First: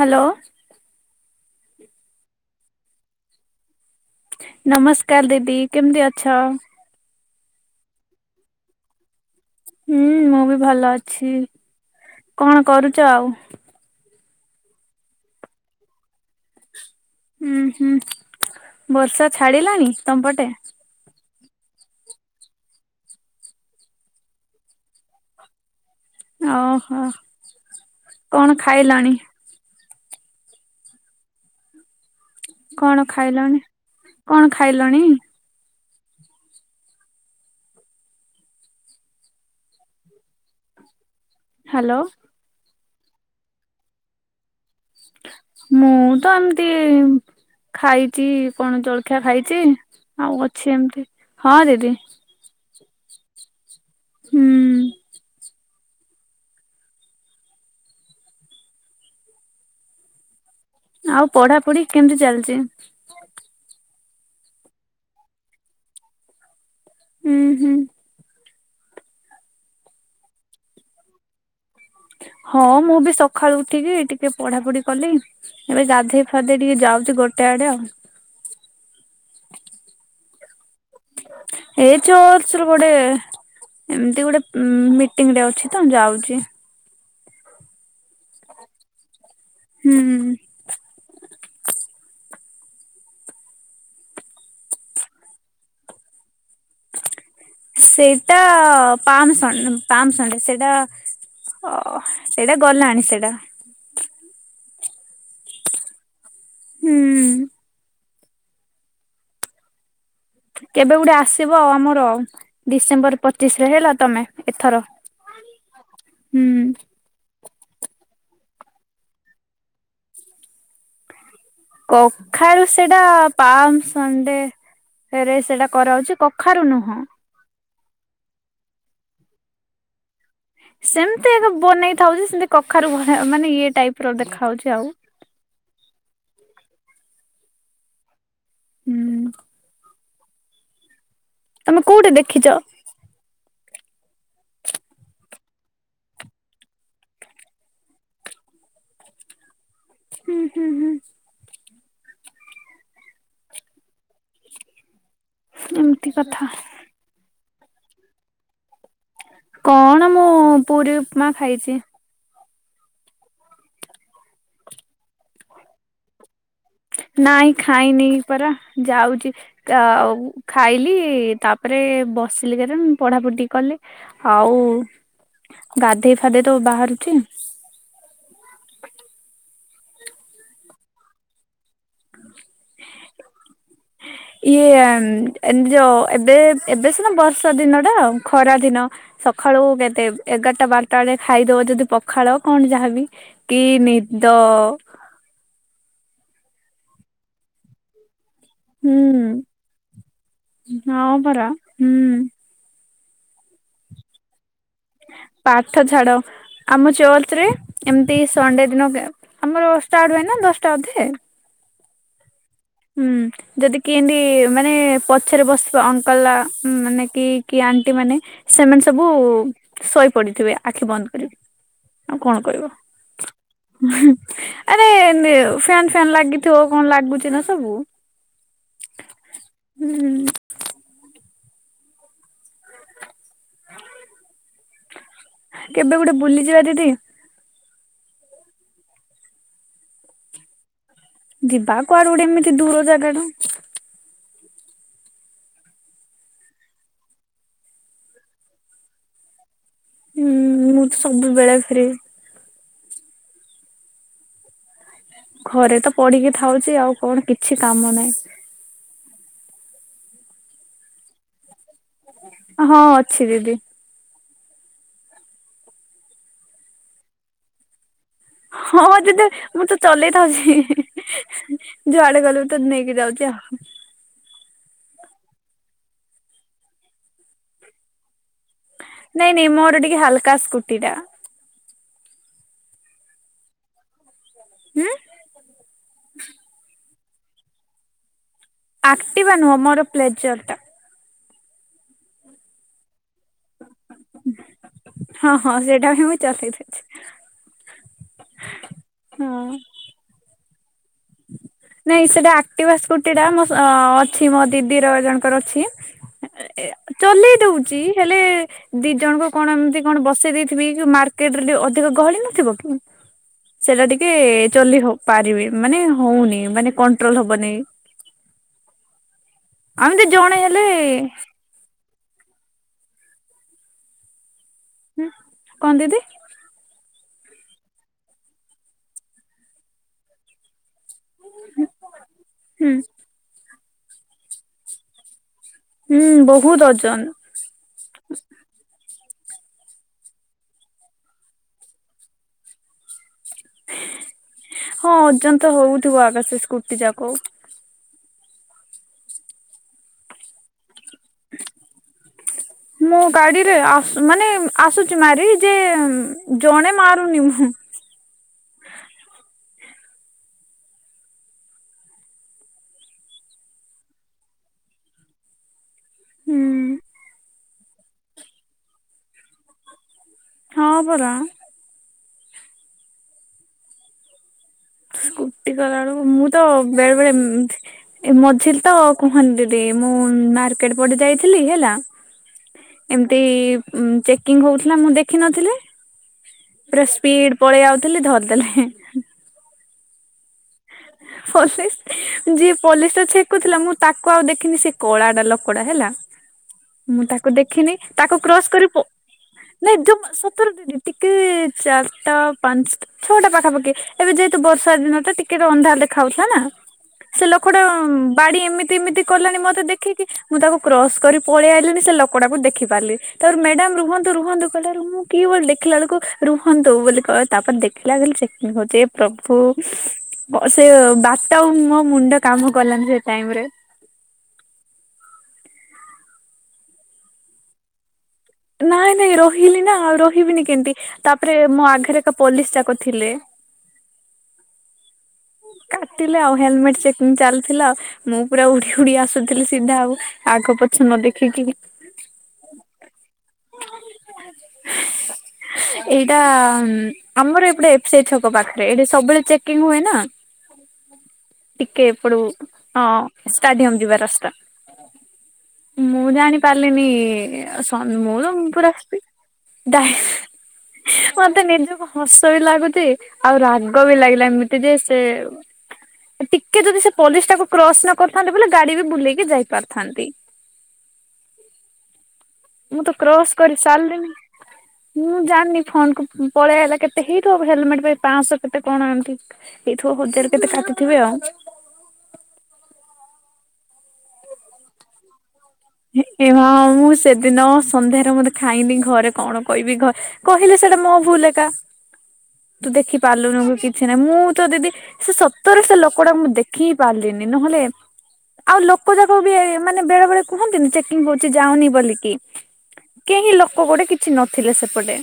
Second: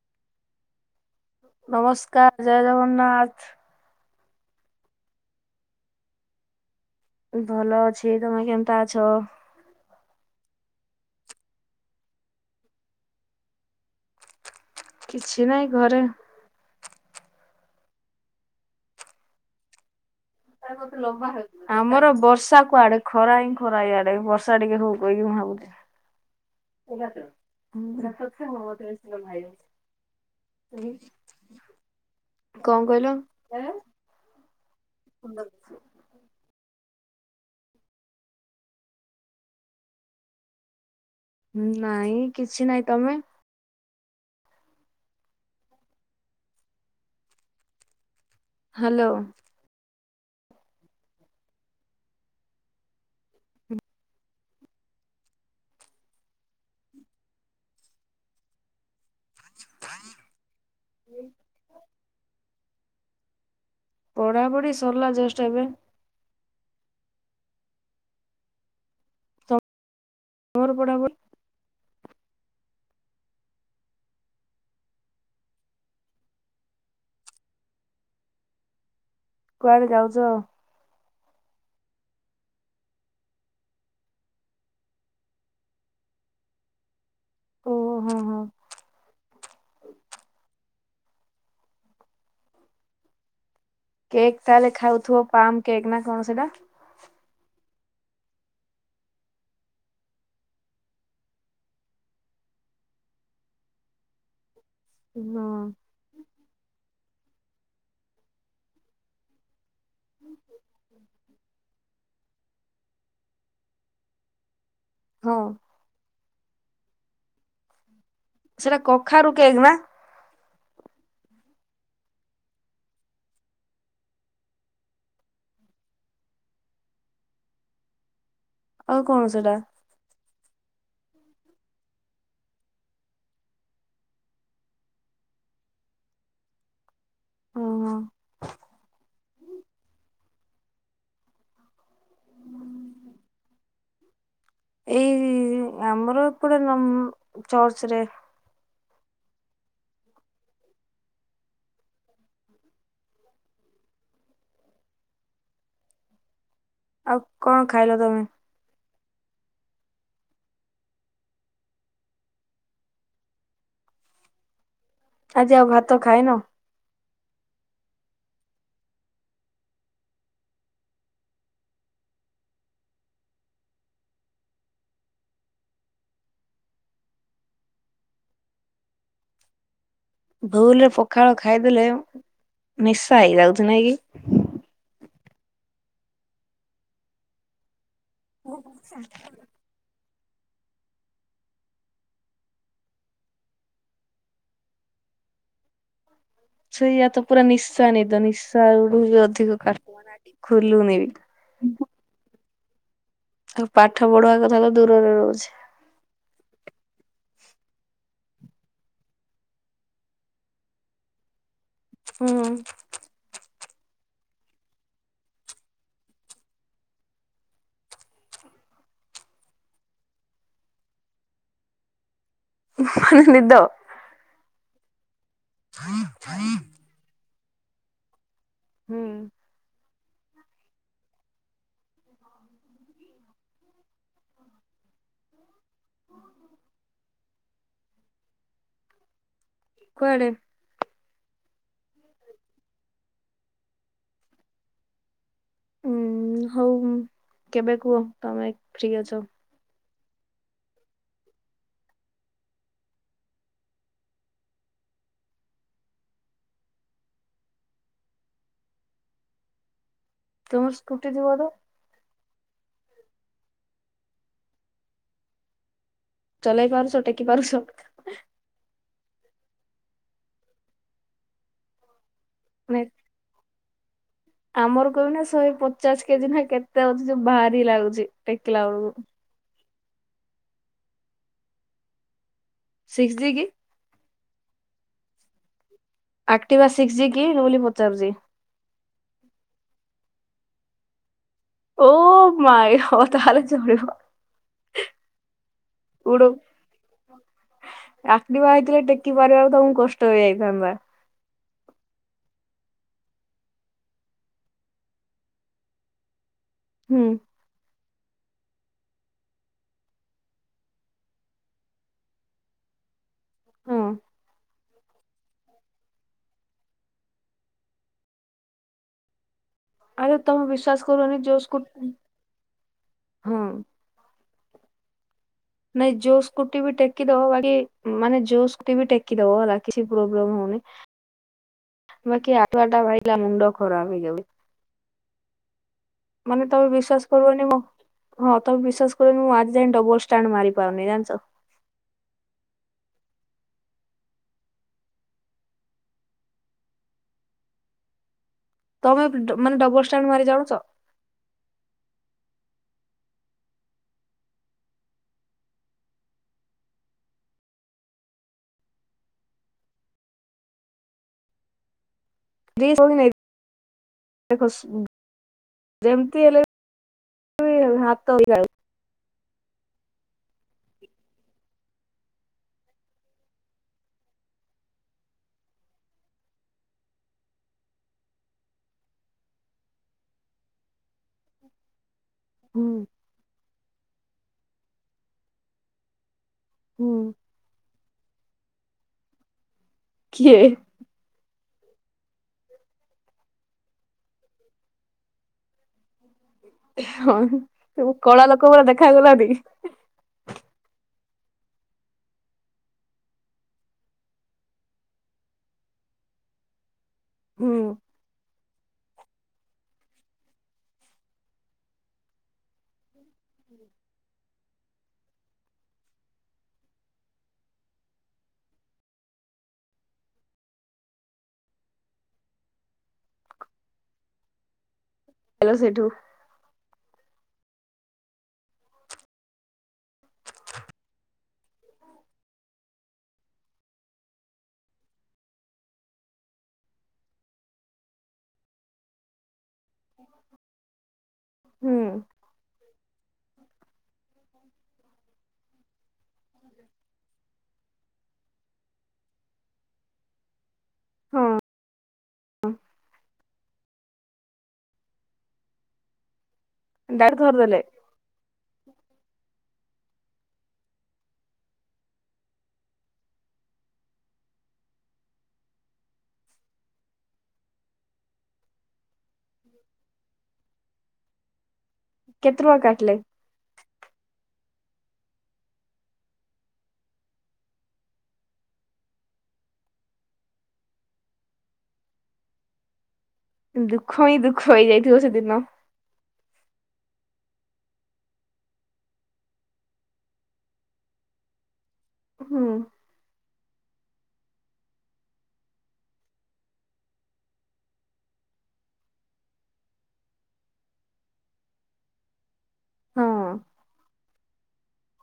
Hello. ନମସ୍କାର ଜୟ ଜଗନ୍ନାଥ। ନମସ୍କାର ଦିଦି କେମିତି ଅଛ? ମୁଁ ଭଲ ଅଛି ତମେ କେନ୍ତା ଅଛ? ହୁଁ ମୁଁ ବି ଭଲ ଅଛି, କଣ କରୁଚ ଆଉ? କିଛି ନାହିଁ ଘରେ। ହୁଁ, ହୁଁ, ବର୍ଷା ଛାଡିଲାଣି ତମ ପଟେ? ଏଠି ମତେ ଲମ୍ବା ହେଉଛି। ଆମର ବର୍ଷା କୁଆଡେ ଖରା ହିଁ ଖରା ଇଆଡେ ବର୍ଷା ଟିକେ ହଉ କହିକି ମୁଁ ଭାବୁଥିଲି। ଓହୋ କଣ ଖାଇଲଣି? [inaudible] ଧିକ୍ [inaudible] କଣ ଖାଇଲଣି, କଣ ଖାଇଲଣି? ସୁନ୍ଦରଛି। [inaudible] ହ୍ୟାଲୋ ନାଇଁ କିଛି ନାଇଁ ତମେ? [unintelligible] ମୁଁ ତ ଏମିତି ଖାଇଚି। କଣ ହ୍ୟାଲୋ ଜଳଖିଆ ଖାଇଛି ଆଉ ଅଛି ଏମିତି ହଁ ଦିଦି। ହୁଁ। [inaudible] ଆଉ ପଢା ପଢି କେମିତି ଚାଲିଚି? ପଢାପଢି ସରିଲା ଜଷ୍ଟ ଏବେ। ହୁଁ, ହୁଁ। ତୋର ପଢା ପଢ଼ି? ହଁ ମୁଁ ବି ସକାଳୁ ଉଠିକି ଟିକେ ପଢା ପଢି କଲି। ଏବେ ଗାଧେଇ ଫାଧେଇ ଟିକେ ଯାଉଚି ଗୋଟେ ଆଡେ ଆଉ। କୁଆଡେ ଯାଉଚ? ଏଇ ଯୋଉ ଏଥିରୁ ପଡେ। ଏମିତି ଗୋଟେ ମିଟିଂ ରେ ଅଛି ତ ଯାଉଚି। ଓହୋ ହଁ, ହଁ। ହୁଁ, ହୁଁ। କେକ୍ ତାହେଲେ ଖାଉଥିବ ପାମ୍ କେକ୍ ନା କଣ ସେଟା? ସେଇଟା ପାମ୍ ପାମସଣ୍ଡ ପାମସଣ୍ଡ ସେଇଟା ଓ ସେଇଟା ଗଲାଣି ସେଇଟା? ହଁ। ହୁଁ। କେବେ ଗୋଟେ ଆସିବ ଆମର ଡିସେମ୍ବର ପଚିଶ ରେ ହେଲା ତମେ ଏଥର। ହଁ। ହୁଁ। ସେଟା କଖାରୁ କେକ୍ ନା। କଖାରୁ ସେଟା ପାମ ସଣ୍ଡେ ରେ ସେଟା କରାହେଛି କଖାରୁ ନୁହଁ। ଆଉ କଣ ସେଇଟା? ସେମିତି ଏକ ବନେଇଥାଉଛି ସେମିତି କଖାରୁ ମାନେ ଇଏ ଟାଇପ ର ଦେଖାଯାଉଛି ଆଉ। ହଁ। ହୁଁ। ତମେ କୋଉଠି ଦେଖିଛ? ଏଇ ଆମର ଏ ପଡେ ନମ ଚର୍ଚ୍ଚ ରେ। ହୁଁ ହୁଁ ହୁଁ। ଏମିତି କଥା। ଆଉ କଣ ଖାଇଲ ତମେ? କଣ ମୁଁ ପୁରୀ ଉପମା ଖାଇଚି। ଆଜି ଆଉ ଭାତ ଖାଇନ? ନାଇଁ ଖାଇନି ପରା ଯାଉଚି। ତ ଆଉ ଖାଇଲି ତାପରେ ବସିଲି କେତେ ପଢାପଢି ଟିକେ କଲି। ଆଉ ଗାଧୋଇ ଫାଧେଇ ତ ବାହାରୁଚି। ଭୁଲରେ ପଖାଳ ଖାଇଦେଲେ ନିଶା ହେଇଯାଉଚି ନାଇଁ କି? ଇଏ ଏ ଏମତି ଯୋଉ ଏବେ ଏବେ ସିନା ବର୍ଷା ଦିନ ଟା ଆଉ। ଖରା ଦିନ ସକାଳୁ କେତେ? ଏଗାରଟା ବାରଟା ବେଳେ ଖାଇଦବ ଯଦି ପଖାଳ କଣ ଯାହାବି କି ନିଦ? ସେଇୟା ତ ପୁରା ନିଶା ନିଦ। ନିଶା ଆଡୁ ହୁଁ ବି ଅଧିକ [inaudible] ଟିକ ଖୋଲୁନି ବି। ହଁ ପରା ହୁଁ। ଆଉ ପାଠ ପଢିବା କଥା ତ ଦୂରରେ ରହୁଚି। ପାଠ ଛାଡ଼। ଆମ ଚର୍ଚ୍ଚ ରେ ଏମିତି ସଣ୍ଡେ ଦିନ ଆମର ଷ୍ଟାର୍ଟ ହୁଏନା ଦଶଟା ଅଧେ। ହୁଁ। ହୁଁ। ଯଦି କି ଏମତି ମାନେ ପଛରେ ବସିବ ଅଙ୍କଲ ମାନେ କି କି ଆଣ୍ଟି ମାନେ ସେମାନେ ସବୁ ଶୋଇ ପଡିଥିବେ ଆଖି ବନ୍ଦ କରି। ଆଉ କଣ କରିବ? ମାନେ ନିଦ ଆରେ ନ ଫେନ ଫାନ୍ ଲାଗି ଥିବ। କଣ ଲାଗୁଚି ନା ସବୁ? ହୁଁ। ହୁଁ। କେବେ ଗୋଟେ ବୁଲିଯିବା ଦିଦି? କୁଆଡେ? ଯିବା କୁଆଡେ ଗୋଟେ ଏମିତି ଦୂର ଜାଗା ଟା। ଉଁ ହଉ କେବେ କୁହ ତମେ ଫ୍ରି ଅଛ? ହୁଁ ମୁଁ ତ ସବୁବେଳେ ଫ୍ରି। ଘରେ ତ ପଡିକି ଥାଉଚି। ଆଉ କଣ କିଛି କାମ ନାହିଁ। ତୁମର ସ୍କୁଟି ଥିବ ତ? ହଁ ଅଛି ଦିଦି। ଚଲେଇ ପାରୁଚ ଟେକି ପାରୁଚ? ହଁ ଦିଦ ମୁଁ ତ ଚଲେଇଥାଉଚି। ଯୁଆଡେ ଗଲେ ତ ମାନେ ନେଇକି ଯାଉଚି ଆଉ। ଆମର କହ ନା ଶହେ ପଚାଶ କେଜି ନା କେତେ ଅଛି ଯୋ ଭାରି ଲାଗୁଚି ଟେକିଲା ବେଳକୁ। ନାଇଁ ନାଇଁ ମୋର ଟିକେ ହାଲକା ସ୍କୁଟି ଟା। ସିକ୍ସ ଜି କି? ହୁଁ? ଆକ୍ଟିଭା ସିକ୍ସ ଜି କି ବୋଲି ପଚାରୁଚି? ଆକ୍ଟିିବା ନୁହଁ ମୋର ପ୍ଲେଜର ଟା। ଓ ମାଇ ଗଡ ତାହେଲେ ଚଳିବ। ହଁ ହଁ ସେଇଟା ହିଁ ମୁଁ ଚଲେଇ ଦଉଚି। ଆଖ୍ରିବା ହେଇଥିଲେ ଟେକି ହଁ ପାରିବାକୁ ତମୁକୁ କଷ୍ଟ ହେଇଯାଇଥାନ୍ତା। ନାଇଁ ସେଟା ଆକ୍ଟିଭା ସ୍କୁଟି ଟା ମୋ ସ ଅଛି ମୋ ଦିଦିର ଜଣଙ୍କର ଅଛି। ହୁଁଏ -ଏ -ଆ ହୁଁ। ଚଲେଇ ଦୋଉଚି ହେଲେ ଦି ଜଣଙ୍କୁ କଣ ଏମିତି କଣ ବସେଇ ଦେଇଥିବି ଯୋଉ ମାର୍କେଟ୍ ରେ ଟିକେ ଅଧିକ ଗହଳି ନଥିବ କି? ହଁ ସେଇଟା ଟିକେ ଚଲେଇ ହବ ପାରିବି ମାନେ ହୋଉନି ମାନେ କଣ୍ଟ୍ରୋଲ ହବନେଇଁ। ଆମେ ତ ଆରେ ଜଣେ ତମେ ବିଶ୍ଵାସ ହେଲେ କରିବନି ଯୋଉ ସ୍କୁ ହୁଁ କଣ ନାଇଁ ଦିଦି ଯୋସ୍ କୁଟି ବି ଟେକି ଦବ ବାକି ମାନେ ଯୋଉ ସ୍କୁଟି ବି ଟେକି ଦବ ହେଲା କିଛି ପ୍ରୋବ୍ଲେମ ହୋଉନେଇଁ। ବାକି ଆଟୁ ହୁଁ ଆଟା ଭାଇଲା ମୁଣ୍ଡ ଖରାପ୍ ହେଇ ଯାଉଛି। ହୁଁ ମାନେ ବହୁତ ତମେ ବିଶ୍ଵାସ୍ ଓଜନ କର୍ବନେଇଁ ମ ହଁ ତମେ ବିଶ୍ୱାସ କରିବନି ମୁଁ ଆଜି ଯାଏଁ ଡବଲ୍ ଷ୍ଟାଣ୍ଡ ମାରି ପାରୁନେଇଁ ଜାଣିଚ? ହଁ ଓଜନ୍ ତ ହୋଉଥିବ ଆଗ ସେ ସ୍କୁଟି ଟାକୁ। ତମେ ଡ ମାନେ ଡବଲ୍ ଷ୍ଟାଣ୍ଡ ମାରି ଜାଣୁଚ? [inaudible] ମୋ ଗାଡିରେ ଆସୁ ମାନେ ଆସୁଛି ମାରି ଯେ ଜଣେ ମାରୁନି ମୁଁ। ଦି ସୋଉଣୀ ନେଇ ଦେଖ ସ୍ ଯେମ୍ତି ହେଲେ ହୁଁ ଉଇ ହା ଭାତ ବି ଗାଳୁ ହଁ ପରା। ସ୍କୁୁଟି କଲା ବେଳୁକୁ ମୁଁ ତ ବେଳେ ବେଳେ ଏମ୍ ଏ ମଝିରେ ତ କୁହନ୍ତି ଦିଦି ମୁଁ ମାର୍କେଟ ପଡି ଯାଇଥିଲି ହେଲା। ହୁଁ। ତି ଉଁ ଚେକିଂ ହୋଉଥିଲା ମୁଁ ଦେଖିନଥିଲି ପୁରା ହୁଁ ସ୍ପିଡ ପଳେଇ ଆଉଥିଲି ଧରିଦେଲେ ହେଁ। କିଏ? ହୋ ସେ ଯିଏ ପଲିସ୍ ରେ ଛେକୁଥିଲା ମୁଁ ତାକୁ ଆଉ ଦେଖିନି ସେ କଳାଟା ଲୋକଟା ହେଲା। ମୁଁ ହଁ ତାକୁ ଦେଖିନଇଁ ସବୁ ତାକୁ କଳା ଲୋକ କ୍ରସ୍ ପୁରା କରି ପ ଦେଖାଗଲାନି ନାଇଁ ଜମା ସତରେ ଦିଦି ଟିକେ ଚାର୍ଟା ପାନ୍ସଟା। ଛଅ ଟା ପାଖାପାଖି ଏବେ ଯେହେତୁ ବର୍ଷା ଦିନଟା ଟିକେ ରୁ ଅନ୍ଧାୟ ଦେ ଖାଉଥିଲା ନା ସେ ହୁଁ ଲୋଖଟା ବାଡି ଇମିତି ଇମିତି କଲାଣି ମତେ ଦେଖିକି ମୁଁ ତାକୁ କ୍ରସ୍ କରି ପଳେଇ ଆଇଲିଣିି ସେ ଲୋକଟାକୁ ଦେଖି ପାରିଲି। ତାପରେ ମ୍ୟାଡାମ୍ ରୁହନ୍ତୁ ରୁହନ୍ତୁ। କଇଲା ରୁ ମୁଁ କିଏ ବୋଲି ଦେଖିଲା ଏଳୁକୁ ରୁହନ୍ତୁ ବୋଲି କ ତାପରେ ଦେଖିଲା ବେଲୁ ଚେକିଂ ହୋଉଛି ଏ ପ୍ରଭୁ। ପ ସେ ବାଟ ଆଉ ମୋ ମୁଣ୍ଡ କାମ କଲାନି ସେ ଟାଇମ୍ ରେ। ଏଲା ସେଠୁ ନାଇଁ ନାଇଁ ରହିଲି ନା ଆଉ ରହିବିନି କେମ୍ତି ତା ତାପ୍ରେ ମୋ ଆଘେରେ ତ ପୋଲିସ ଯାକ ଥିଲେ। କାଟିଲେ ଆଉ ହେଲମେଣ୍ଟ ଚେକିଂ ଚାଲିଥିଲା ଆଉ ମୁଁ ପୁରା ଉଡି ଉଡି ଆସୁ ଥିଲି ସିଧା ଆଉ, ଆଗ ପଛ ନ ଦେଖିକି। ହୁଁ [inaudible] ଏଇଟା ଆମର ଏପଟେ ଏ ଫ୍ ସି ଆ ଇ ଛକ ପାଖରେ ଏଠି ସବୁବେଳେ ଚେକିଂ ହୁଏ ନା। ହଁ ଟିକେ ଏପଟୁ ହଁ ଷ୍ଟାଡିୟମ୍ ଯିବା ରାସ୍ତା ମୁଁ ଜାଣି ପାରିଲିନି ଡାଇରେକ୍ଟ ଧରିଦେଲେ ସ ସଅଁ ମୁଁ ତ ପୁରା ଚିପିନି ଡାଇସ୍ ମତେ ନିଜୁକୁ ହସ ବି ଲାଗୁଚି, ଆଉ ରାଗ ବି ଲାଗିଲାଣି ମତେ ଯେ ସେ ତେ ଉଁ। ଟିକେ ଯଦି ସେ ପଲିସ ଟାକୁ କ୍ରସ ନ କରିଥାନ୍ତି ବୋଲେ ଗାଡିରେ ବି ବୁଲେଇକି ଯାଇ ପାରିଥାନ୍ତି। କେତେ ଟଙ୍କା ମୁଁ ତ କାଟିଲେ କ୍ରସ କରି ସାରିଲିନି। ମୁଁ ଜାଣିନି ଫୋନ କୁ ପଳେଇ ଆଇଲା କେତେ ହେଇଥିବ ହେଲମେଟ ପାଇଁ ପାଶହ କେତେ କଣ ଏମିତି। ହେଇଥିବ ହଜାରେ କେତେ କାଟିଥିବେ ଆଉ। ଦୁଃଖ ହିଁ ଦୁଃଖ ହେଇଯାଇଥିବ ସେଦିନ? ଏ ମା ମୁଁ ସେଦିନ ସନ୍ଧ୍ୟାରେ ମତେ ଖାଇନି ଘରେ କଣ କହିବି ଘ କହିଲେ ସେଇଟା ମୋ ଭୁଲ ଏକା। ହୁଁ। ତୁ ଦେଖି ପାରିଲୁନୁ କିଛି ନାଇଁ ମୁଁ ତ ଦିଦି ସେ ସତରେ ସେ ଲୋକଟା ମୁଁ ଦେଖି ହିଁ ପାରିଲିନି ନହେଲେ ଆଉ ଲୋକ ଯାକ ବି ଏ ମାନେ ବେଳେ ବେଳେ କୁହନ୍ତିନି ଚେକିଂ ହଉଛି ଯାଉନି ବୋଲିକି ହଁ କେହି ଲୋକ ଗୋଟେ କିଛି ନଥିଲେ ସେ ପଟେ।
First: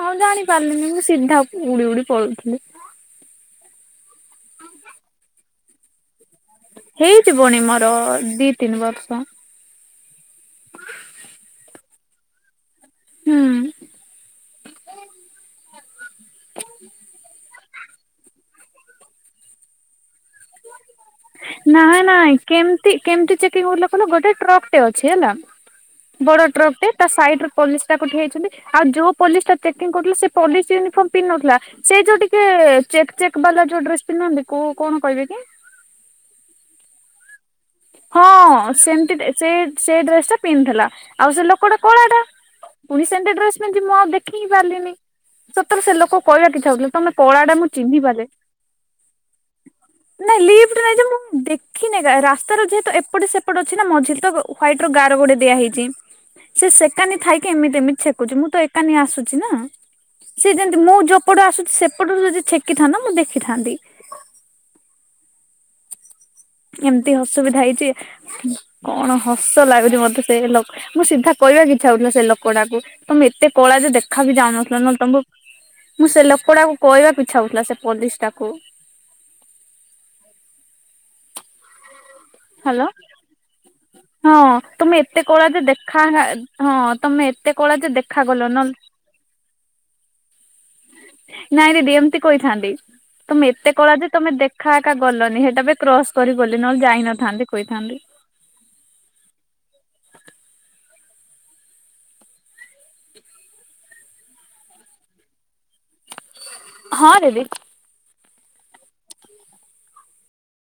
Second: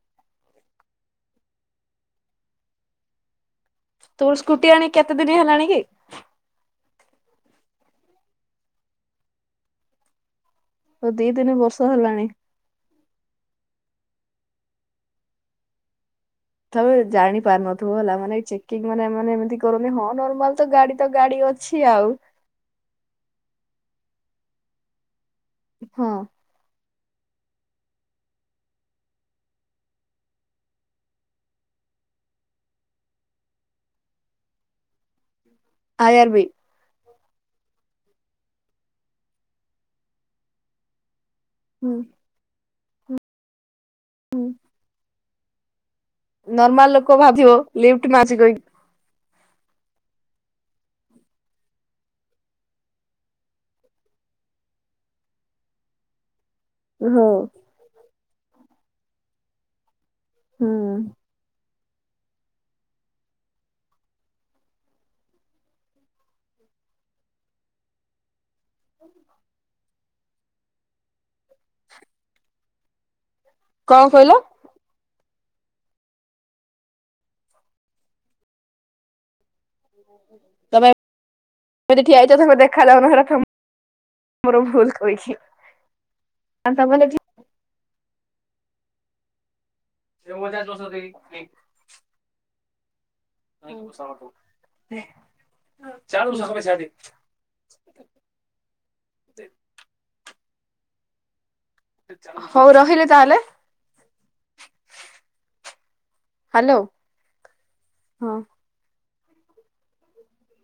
ମୁଁ ଆଉ ଜାଣି ପାରିଲିନି ମୁଁ ସିଧା ଉଡି ଉଡି ପଳଉଥିଲି। ତୋର ସ୍କୁଟି ଆଣି କେତେ ଦିନ ହେଲାଣି କି? ହେଇଯିବଣି ମୋର-ଅ-ଅ-ଅ ଦି ତିନି ବର୍ଷ। ଦି ତିନି ବର୍ଷ ହେଲାଣି। ହୁଁ। ତଥାପି ଜାଣି ପାରୁନଥିବୁ ହେଲା ମାନେ ଏଇ ଚେକିଂ ମାନେ ଏମାନେ ଏମିତି କରନ୍ତି ହଁ ନର୍ମାଲ ତ ଗାଡି ତ ଗାଡି ଅଛି ନା ଆଉ ନାଇଁ କେମିତି କେମିତି ଚେକିଂ ହେଉଥିଲା କହିଲ ଗୋଟେ ଟ୍ରକ ଟେ ଅଛି ହେଲା ହଁ ବଡ ଟ୍ରକଟେ ତା ସାଇଡରେ ପୋଲିସ ଟାକ ଠିଆ ହେଇଛନ୍ତି ଆଉ ଯୋଉ ପୋଲିସ ଟା ଚେକିଂ କରୁଥିଲା ସେ ପୋଲିସ ୟୁନିଫର୍ମ ପିନ୍ଧ୍ ନଥିଲା। ସେଇ ଯୋଉ ଟିକେ-ଏ-ଏ ଚେକ୍ ଚେକ୍ ବାଲା ଯୋଉ ଡ୍ରେସ ପିନ୍ଧନ୍ତି କୋଉ କଣ କହିବେ କି? I R B. ହଁ-ଅ-ଅ ସେମତି ଡେ ସେ ସେ ଡ୍ରେସ ଟା ପିନ୍ଧ୍ ଥିଲା ଆଉ ସେ ଲୋକଟା ହୁଁ କଳାଟା ପୁଣି ସେନ୍ତି ଡ୍ରେସ ପିନ୍ଧିଛି ମୁଁ ଆଉ ଦେଖି ହୁଁ ହିଁ ପାରିଲିନି ସତରେ ସେ ଲୋକ ପଳେଇବାକୁ ଇଚ୍ଛା ନର୍ମାଲ ହଉଥିଲା ତମେ ଲୋକ ଭାବିବ କଳାଟା ମୁଁ ଚିହ୍ନି ଲିଫ୍ଟ ପାରିଲିନି। ମାଗିଚି କହିକି ନାଇଁ ଲିଫ୍ଟ ନାଇଁ ଯେ ମୁଁ ଦେଖିନି ଆକା ରା ତାର ଯେହେତୁ ଏପଟ ସେପଟେ ଅଛି ନା ମଝିରେତ ହ୍ୱାଇଟ ର ଗାର ଗୋଟେ ଦିଆ ହେଇଛି। ସେ ସେକାନି ହଁ ଥାଇକି ଏମିତି ଏମିତି ଛେକୁଛି ମୁଁ ତ ଏକାନି ଆସୁଛି ନା ସେ ହୁଁ ଯେମିତି ମୁଁ ଜଉ ଏପଟେ ଆସୁଛି ସେପଟରୁ ଯଦି ଛେକିଥାନ୍ତା ମୁଁ ଦେଖିଥାନ୍ତି। ଏମିତି ଅସୁବିଧା ହେଇଛି କଣ ହସ ଲାଗୁଛି ମତେ। ପେରେ ଲୋକ ମୁଁ ସିଧା କହିବାକୁ ଇଚ୍ଛା ହଉଥିଲା ସେ ଲୋକ ଟାକୁ ତମେ ଏତେ କଳା ଯେ କଣ ଦେଖା କହିଲ ବି ଯାଉନ। [unintelligible] ମୁଁ ସେ ଲୋକଟାକୁ କହିବାକୁ ଇଛା ହଉଥିଲା ସେ ପୋଲିସଟାକୁ ତମେ ଏମିତି ଠିଆ ହେଉଛ ତମେ ଦେଖା ହ୍ୟାଲୋ। ଯାଉନ ହେଟା [unintelligible] ହଁ ତମେ ଏତେ କଳା ଯେ ଦେଖା ଯା ହଁ ତମେ ଏତେ କଳା ଯେ ଦେଖାଗଲ ନ [unintelligible] ନାଇଁ ଦିଦି ଏମିତି କହିଥାନ୍ତି। ତମେ ଏତେ କଳା ଯେ ତମେ ଦେଖା ଏକା ଗଲନି ହେଟା ପାଇଁ କ୍ରସ କରି ଗଲି ନହେଲେ ଯାଇନଥାନ୍ତି କହିଥାନ୍ତି। ହଉ ରହିଲି ତାହେଲେ। ହ୍ୟାଲୋ ହଁ ଦିଦି। ହଁ।